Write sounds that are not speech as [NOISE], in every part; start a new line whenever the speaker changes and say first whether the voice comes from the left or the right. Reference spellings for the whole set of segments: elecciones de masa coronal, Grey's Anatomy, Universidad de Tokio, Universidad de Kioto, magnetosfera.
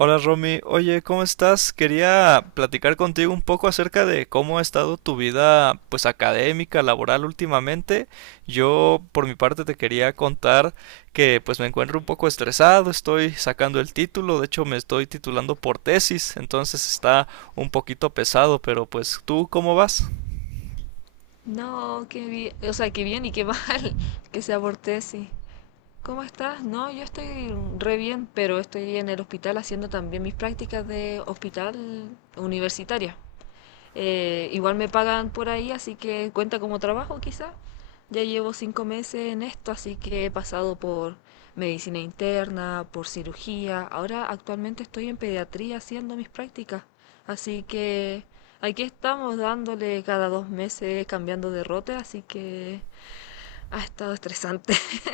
right: Hola Romy, oye, ¿cómo estás? Quería platicar contigo un poco acerca de cómo ha estado tu vida, pues académica, laboral últimamente. Yo, por mi parte, te quería contar que pues me encuentro un poco estresado, estoy sacando el título, de hecho me estoy titulando por tesis, entonces está un poquito pesado, pero pues tú, ¿cómo vas?
left: No, qué bien, o sea, qué bien y qué mal [LAUGHS] que se aborté, sí. ¿Cómo estás? No, yo estoy re bien, pero estoy en el hospital haciendo también mis prácticas de hospital universitaria. Igual me pagan por ahí, así que cuenta como trabajo quizá. Ya llevo cinco meses en esto, así que he pasado por medicina interna, por cirugía. Ahora actualmente estoy en pediatría haciendo mis prácticas. Así que aquí estamos dándole cada dos meses cambiando de rote, así que ha estado estresante. [LAUGHS]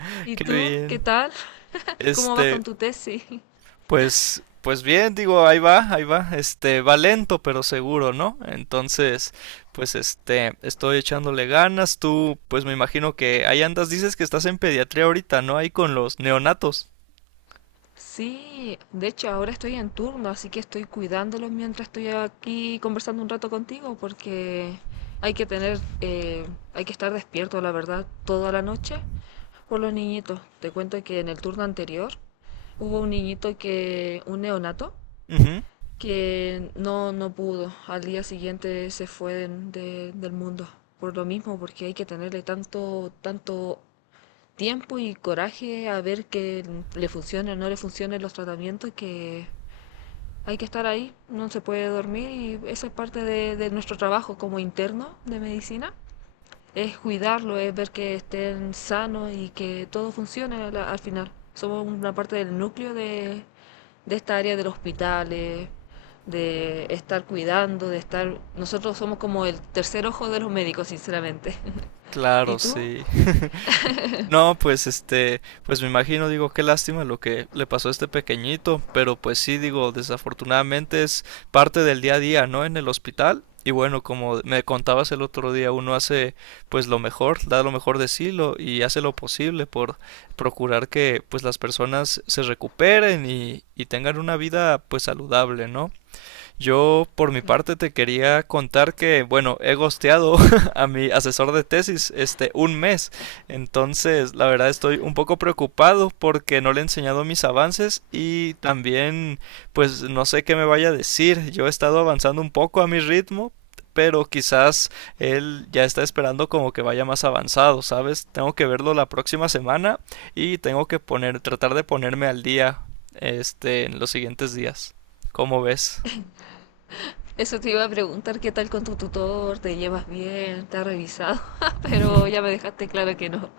right: [LAUGHS]
left: ¿Y
right: Qué
left: tú qué
right: bien.
left: tal? ¿Cómo vas
right: Este,
left: con tu tesis?
right: Pues, pues bien, digo, ahí va, va lento pero seguro, ¿no? Entonces, pues estoy echándole ganas, tú, pues me imagino que ahí andas, dices que estás en pediatría ahorita, ¿no? Ahí con los neonatos.
left: Sí, de hecho ahora estoy en turno, así que estoy cuidándolos mientras estoy aquí conversando un rato contigo, porque hay que tener, hay que estar despierto, la verdad, toda la noche por los niñitos. Te cuento que en el turno anterior hubo un niñito que, un neonato,
right: Ujú.
left: que no pudo. Al día siguiente se fue del mundo. Por lo mismo, porque hay que tenerle tanto, tanto tiempo y coraje a ver que le funcione o no le funcionen los tratamientos, que hay que estar ahí, no se puede dormir y eso es parte de nuestro trabajo como interno de medicina. Es cuidarlo, es ver que estén sanos y que todo funcione al final. Somos una parte del núcleo de esta área del hospital, de estar cuidando, de estar... Nosotros somos como el tercer ojo de los médicos, sinceramente. [LAUGHS] ¿Y
right: Claro,
left: tú?
right: sí. [LAUGHS] No, pues pues me imagino, digo, qué lástima lo que le pasó a este pequeñito, pero pues sí, digo, desafortunadamente es parte del día a día, ¿no? En el hospital. Y bueno, como me contabas el otro día, uno hace pues lo mejor, da lo mejor de sí lo, y hace lo posible por procurar que pues las personas se recuperen y tengan una vida pues saludable, ¿no? Yo, por mi
left: Claro.
right: parte, te quería contar que, bueno, he gosteado [LAUGHS] a mi asesor de tesis este un mes. Entonces, la verdad estoy un poco preocupado porque no le he enseñado mis avances y también, pues, no sé qué me vaya a decir. Yo he estado avanzando un poco a mi ritmo, pero quizás él ya está esperando como que vaya más avanzado, ¿sabes? Tengo que verlo la próxima semana y tengo que poner, tratar de ponerme al día, en los siguientes días. ¿Cómo ves?
left: Eso te iba a preguntar qué tal con tu tutor, te llevas bien, te ha revisado, [LAUGHS] pero ya me dejaste claro que no.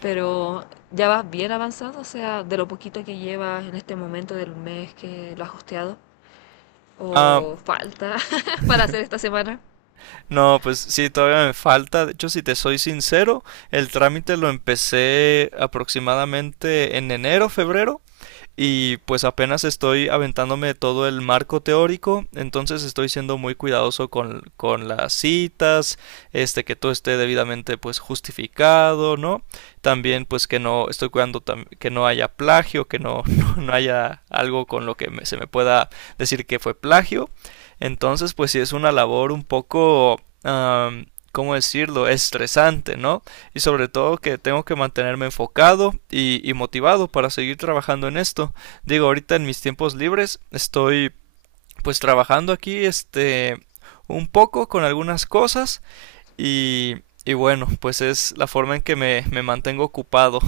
left: Pero ya vas bien avanzado, o sea, de lo poquito que llevas en este momento del mes que lo has hosteado,
right: Ah,
left: o falta [LAUGHS] para hacer esta
right: [LAUGHS]
left: semana.
right: no, pues sí, todavía me falta. De hecho, si te soy sincero, el trámite lo empecé aproximadamente en enero, febrero. Y pues apenas estoy aventándome todo el marco teórico, entonces estoy siendo muy cuidadoso con las citas, que todo esté debidamente pues justificado, ¿no? También pues que no estoy cuidando que no haya plagio, que no, [LAUGHS] no, no haya algo con lo que me, se me pueda decir que fue plagio. Entonces pues sí es una labor un poco... ¿cómo decirlo? Estresante, ¿no? Y sobre todo que tengo que mantenerme enfocado y, motivado para seguir trabajando en esto. Digo, ahorita en mis tiempos libres estoy pues trabajando aquí un poco con algunas cosas y, y bueno, pues es la forma en que me mantengo ocupado.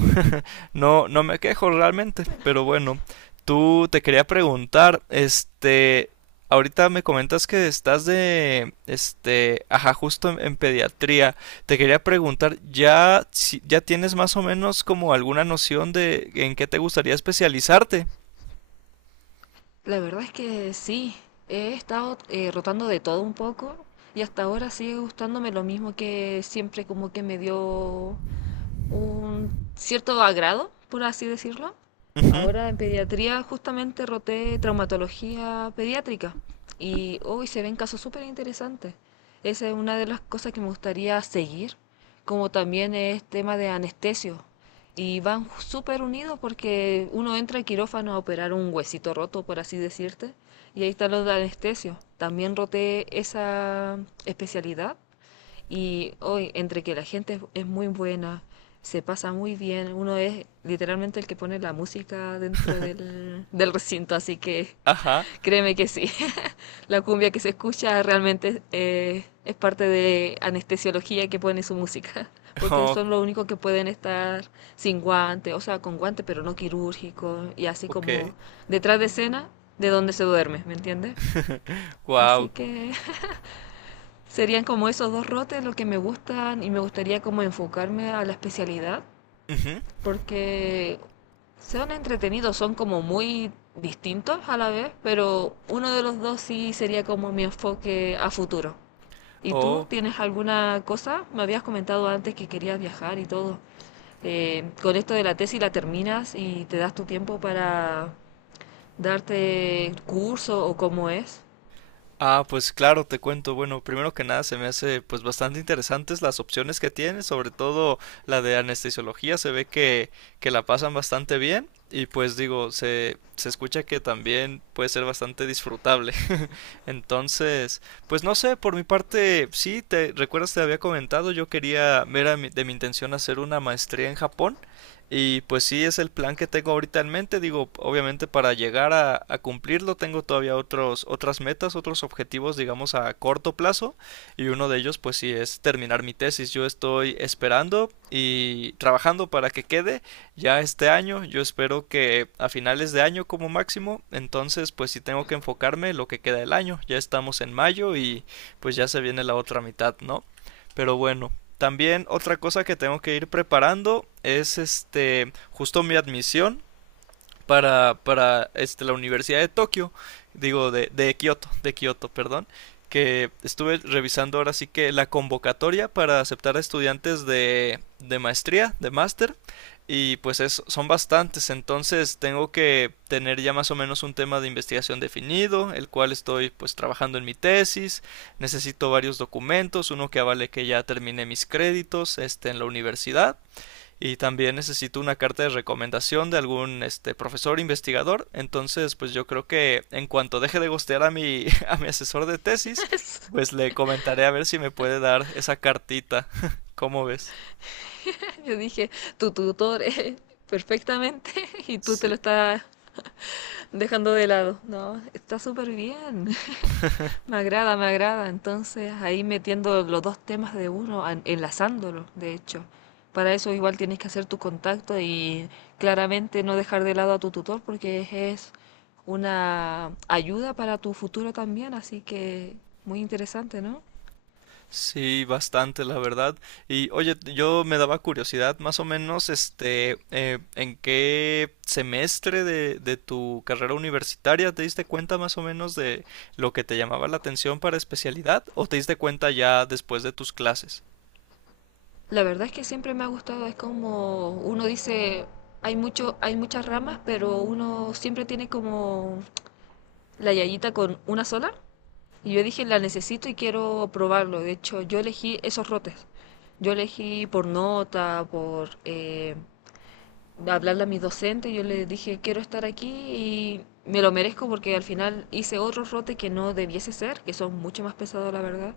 right: No, no me quejo realmente, pero bueno, tú te quería preguntar, ahorita me comentas que estás de, ajá, justo en pediatría. Te quería preguntar, ¿ya, ya tienes más o menos como alguna noción de en qué te gustaría especializarte?
left: La verdad es que sí, he estado rotando de todo un poco y hasta ahora sigue gustándome lo mismo que siempre como que me dio un cierto agrado, por así decirlo.
right: Ujú.
left: Ahora en pediatría justamente roté traumatología pediátrica y hoy se ven casos súper interesantes. Esa es una de las cosas que me gustaría seguir, como también es tema de anestesio. Y van súper unidos porque uno entra al quirófano a operar un huesito roto, por así decirte, y ahí están los de anestesio. También roté esa especialidad y hoy, entre que la gente muy buena, se pasa muy bien, uno es literalmente el que pone la música dentro del recinto, así que
right: Ajá.
left: créeme que sí. [LAUGHS] La cumbia que se escucha realmente es parte de anestesiología que pone su música, [LAUGHS] porque
right: Oh,
left: son los únicos que pueden estar sin guante, o sea, con guante, pero no quirúrgico, y así
right: ok.
left: como detrás de escena, de donde se duerme, ¿me entiendes?
right: [LAUGHS]
left: Así
right: Wow.
left: que serían como esos dos rotes los que me gustan y me gustaría como enfocarme a la especialidad porque son entretenidos, son como muy distintos a la vez, pero uno de los dos sí sería como mi enfoque a futuro. ¿Y tú
right: Oh.
left: tienes alguna cosa? Me habías comentado antes que querías viajar y todo. Con esto de la tesis la terminas y te das tu tiempo para darte curso o cómo es.
right: Ah, pues claro, te cuento. Bueno, primero que nada se me hace pues bastante interesantes las opciones que tiene, sobre todo la de anestesiología, se ve que la pasan bastante bien y pues digo, se escucha que también puede ser bastante disfrutable. [LAUGHS] Entonces, pues no sé, por mi parte, sí, te recuerdas, te había comentado, yo quería, era de mi intención hacer una maestría en Japón. Y pues sí, es el plan que tengo ahorita en mente. Digo, obviamente para llegar a cumplirlo tengo todavía otros, otras metas, otros objetivos, digamos, a corto plazo. Y uno de ellos, pues sí, es terminar mi tesis. Yo estoy esperando y trabajando para que quede ya este año. Yo espero que a finales de año como máximo. Entonces, pues sí tengo que enfocarme en lo que queda del año. Ya estamos en mayo y pues ya se viene la otra mitad, ¿no? Pero bueno, también otra cosa que tengo que ir preparando es justo mi admisión para la Universidad de Tokio, digo, de Kioto, perdón, que estuve revisando ahora sí que la convocatoria para aceptar a estudiantes de maestría, de máster, y pues es, son bastantes, entonces tengo que tener ya más o menos un tema de investigación definido, el cual estoy pues trabajando en mi tesis, necesito varios documentos, uno que avale que ya terminé mis créditos en la universidad, y también necesito una carta de recomendación de algún profesor investigador. Entonces, pues yo creo que en cuanto deje de gostear a mi, [LAUGHS] a mi asesor de tesis,
left: [LAUGHS]
right: pues le comentaré a ver si me puede dar esa cartita. [LAUGHS] ¿Cómo ves?
left: [LAUGHS] Yo dije, tu tutor es perfectamente [LAUGHS] y tú te lo
right: Sí.
left: estás dejando de lado. No, está súper bien. [LAUGHS]
right: [LAUGHS]
left: Me agrada, me agrada. Entonces ahí metiendo los dos temas de uno, enlazándolo, de hecho. Para eso igual tienes que hacer tu contacto y claramente no dejar de lado a tu tutor porque es una ayuda para tu futuro también. Así que muy interesante, ¿no?
right: Sí, bastante, la verdad. Y oye, yo me daba curiosidad, más o menos, ¿en qué semestre de tu carrera universitaria te diste cuenta más o menos de lo que te llamaba la atención para especialidad? ¿O te diste cuenta ya después de tus clases?
left: La verdad es que siempre me ha gustado, es como uno dice, hay mucho, hay muchas ramas, pero uno siempre tiene como la yayita con una sola. Y yo dije, la necesito y quiero probarlo. De hecho, yo elegí esos rotes. Yo elegí por nota, por hablarle a mis docentes, yo les dije, quiero estar aquí y me lo merezco porque al final hice otros rotes que no debiese ser, que son mucho más pesados, la verdad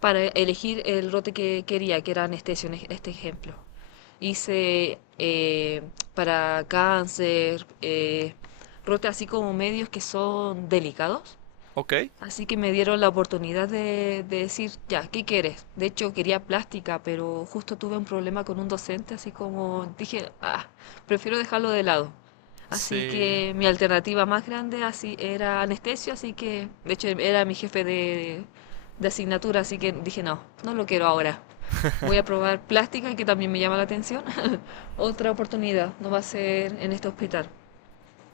left: para elegir el rote que quería, que era anestesio, en este ejemplo. Hice para cáncer, rote así como medios que son delicados.
right: ¿Ok?
left: Así que me dieron la oportunidad de decir, ya, ¿qué quieres? De hecho, quería plástica, pero justo tuve un problema con un docente, así como dije, ah, prefiero dejarlo de lado. Así
right: Sí,
left: que mi alternativa más grande así era anestesio, así que, de hecho, era mi jefe de asignatura, así que dije, no lo quiero ahora. Voy a
right: [LAUGHS]
left: probar plástica, que también me llama la atención. [LAUGHS] Otra oportunidad, no va a ser en este hospital.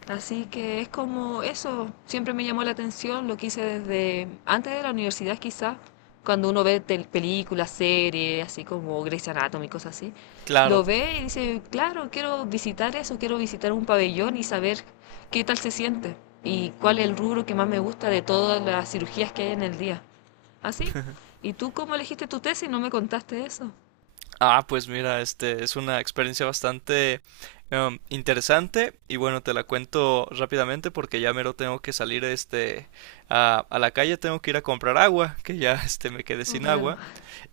left: Así que es como eso, siempre me llamó la atención, lo quise desde antes de la universidad quizás, cuando uno ve películas, series, así como Grey's Anatomy, cosas así,
right: claro.
left: lo ve y dice, claro, quiero visitar eso, quiero visitar un pabellón y saber qué tal se siente y cuál es el rubro que más me gusta de todas las cirugías que hay en el día. Así. ¿Y tú cómo elegiste tu tesis? No me contaste eso.
right: Ah, pues mira, este es una experiencia bastante interesante y bueno, te la cuento rápidamente porque ya mero tengo que salir a la calle, tengo que ir a comprar agua, que ya [LAUGHS] me quedé
left: Oh,
right: sin
left: claro.
right: agua.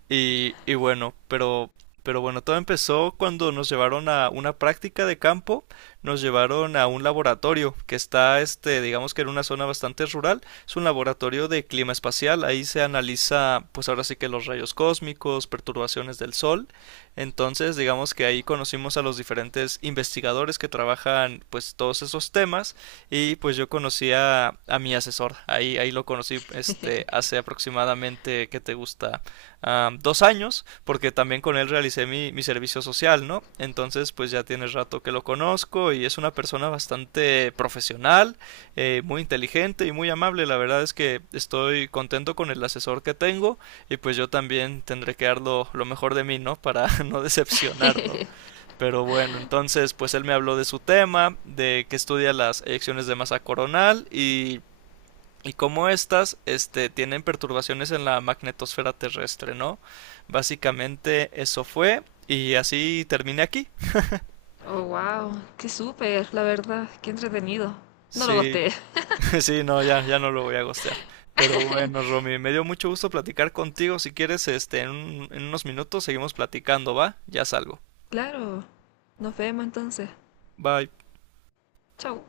right: Y bueno, pero bueno, todo empezó cuando nos llevaron a una práctica de campo, nos llevaron a un laboratorio que está, digamos que en una zona bastante rural, es un laboratorio de clima espacial, ahí se analiza, pues ahora sí que los rayos cósmicos, perturbaciones del sol, entonces digamos que ahí conocimos a los diferentes investigadores que trabajan, pues todos esos temas, y pues yo conocí a mi asesor, ahí, ahí lo conocí, hace aproximadamente, ¿qué te gusta? Dos años, porque también con él realicé mi, mi servicio social, ¿no? Entonces, pues ya tiene rato que lo conozco y es una persona bastante profesional, muy inteligente y muy amable. La verdad es que estoy contento con el asesor que tengo y pues yo también tendré que dar lo mejor de mí, ¿no? Para [LAUGHS] no decepcionarlo. Pero bueno, entonces, pues él me habló de su tema, de que estudia las elecciones de masa coronal y cómo estas tienen perturbaciones en la magnetosfera terrestre, ¿no? Básicamente eso fue y así terminé aquí.
left: Oh, wow. Qué súper, la verdad. Qué entretenido. No lo
right: Sí,
left: gosté.
right: [LAUGHS] sí, no, ya, ya no lo voy a gostear. Pero bueno, Romy, me dio mucho gusto platicar contigo. Si quieres, en, en unos minutos seguimos platicando, ¿va? Ya salgo.
left: Claro, nos vemos entonces.
right: Bye.
left: Chau.